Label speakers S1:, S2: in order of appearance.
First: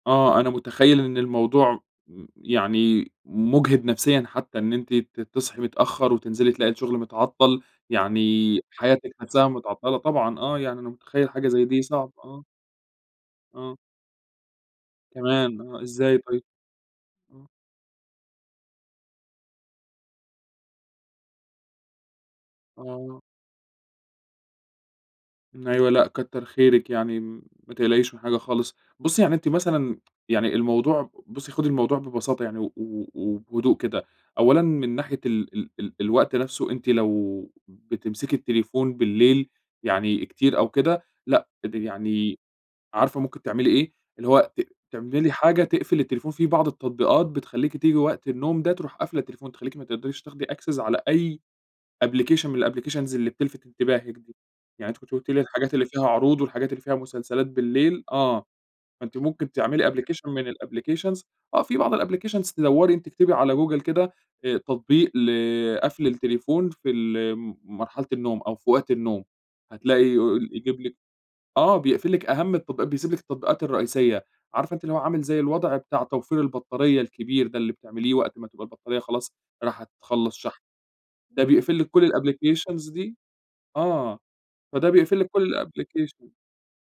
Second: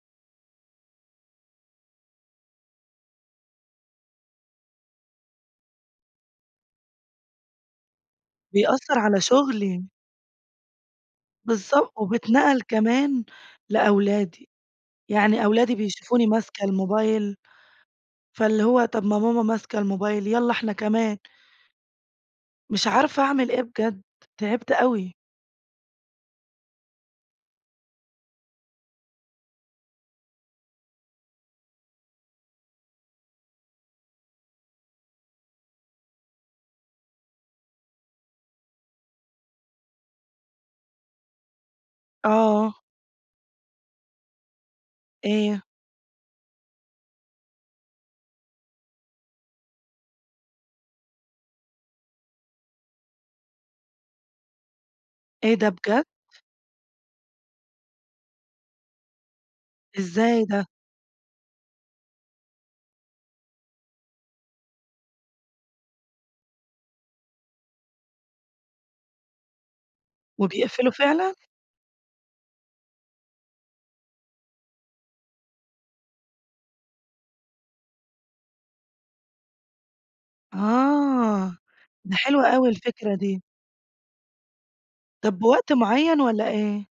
S1: آه، أنا متخيّل إن الموضوع م يعني مجهد نفسيًا حتّى إن أنتِ ت تصحي متأخّر، وتنزلي تلاقي الشغل متعطل، يعني
S2: بيأثر
S1: حياتِك
S2: على
S1: حاسّاها
S2: شغلي.
S1: متعطلة. طبعًا آه، يعني أنا متخيّل حاجة زي دي
S2: بالضبط،
S1: صعب، آه.
S2: وبيتنقل كمان
S1: آه.
S2: لأولادي. يعني
S1: كمان!
S2: أولادي
S1: آه، إزاي
S2: بيشوفوني
S1: طيب؟
S2: ماسكة الموبايل،
S1: آه.
S2: فاللي هو طب ما ماما ماسكة الموبايل، يالّا إحنا كمان. مش
S1: آه.
S2: عارفة أعمل إيه بجد. تعبت أوي.
S1: أيوه لأ كتّر خيرِك يعني، ما تقلقيش من حاجة خالص. بُصّي يعني أنتِ مثلًا، يعني الموضوع بُصّي خدي الموضوع ببساطة يعني و و وبهدوء كده، أولًا من ناحية ال ال ال الوقت نفسه، أنتِ لو بتمسكي التليفون بالليل يعني كتير أو كده لأ، تبقي يعني
S2: آه.
S1: عارفة ممكن تعملي إيه؟ اللي هو ت تعملي
S2: إيه؟
S1: حاجة تقْفل التليفون، في بعض التطبيقات بتخلّيكِ تييجي وقت النوم ده ترُوح قافلة التليفون، تخلّيكِ ما تقْدَريش تاخدي access على أي application من الApplications اللي بتلفت انتباهِك دي. يعني أنتِ كنتِ قُلتِ لي
S2: إيه ده
S1: الحاجات اللي
S2: بجد؟!
S1: فيها عروض والحاجات اللي فيها مسلسلات بالليل آه، فأنتِ ممكن تعملي application
S2: إزاي
S1: من
S2: ده؟
S1: الapplications آه، في بعض الapplications دّوري أنتِ، اكتبي على جوجل كده، آآ، تطبيق ل قَفل التليفون في ال مرحلة النوم أو في وقت النوم، هتلاقي يقول يجيب
S2: وبيقفله
S1: لِك
S2: فعلًا؟
S1: آه، بيقْفل لِك أهم التط بيسيب لِك التطبيقات الرئيسية. عارفة أنتِ اللي هو عامل زي الوضع بتاع توفير البطاريّة الكبير ده، اللي بتعمليه وقت ما تبقى البطاريّة خلاص راحة تخلّص شحن. ده
S2: آه،
S1: بيقْفل لِك كل
S2: ده حلوة أوي
S1: الapplications
S2: الفكرة
S1: دي،
S2: دي.
S1: آه، فده بيقْفل لِك
S2: طب
S1: كل
S2: بوقت معين
S1: الapplication.
S2: والّا إيه؟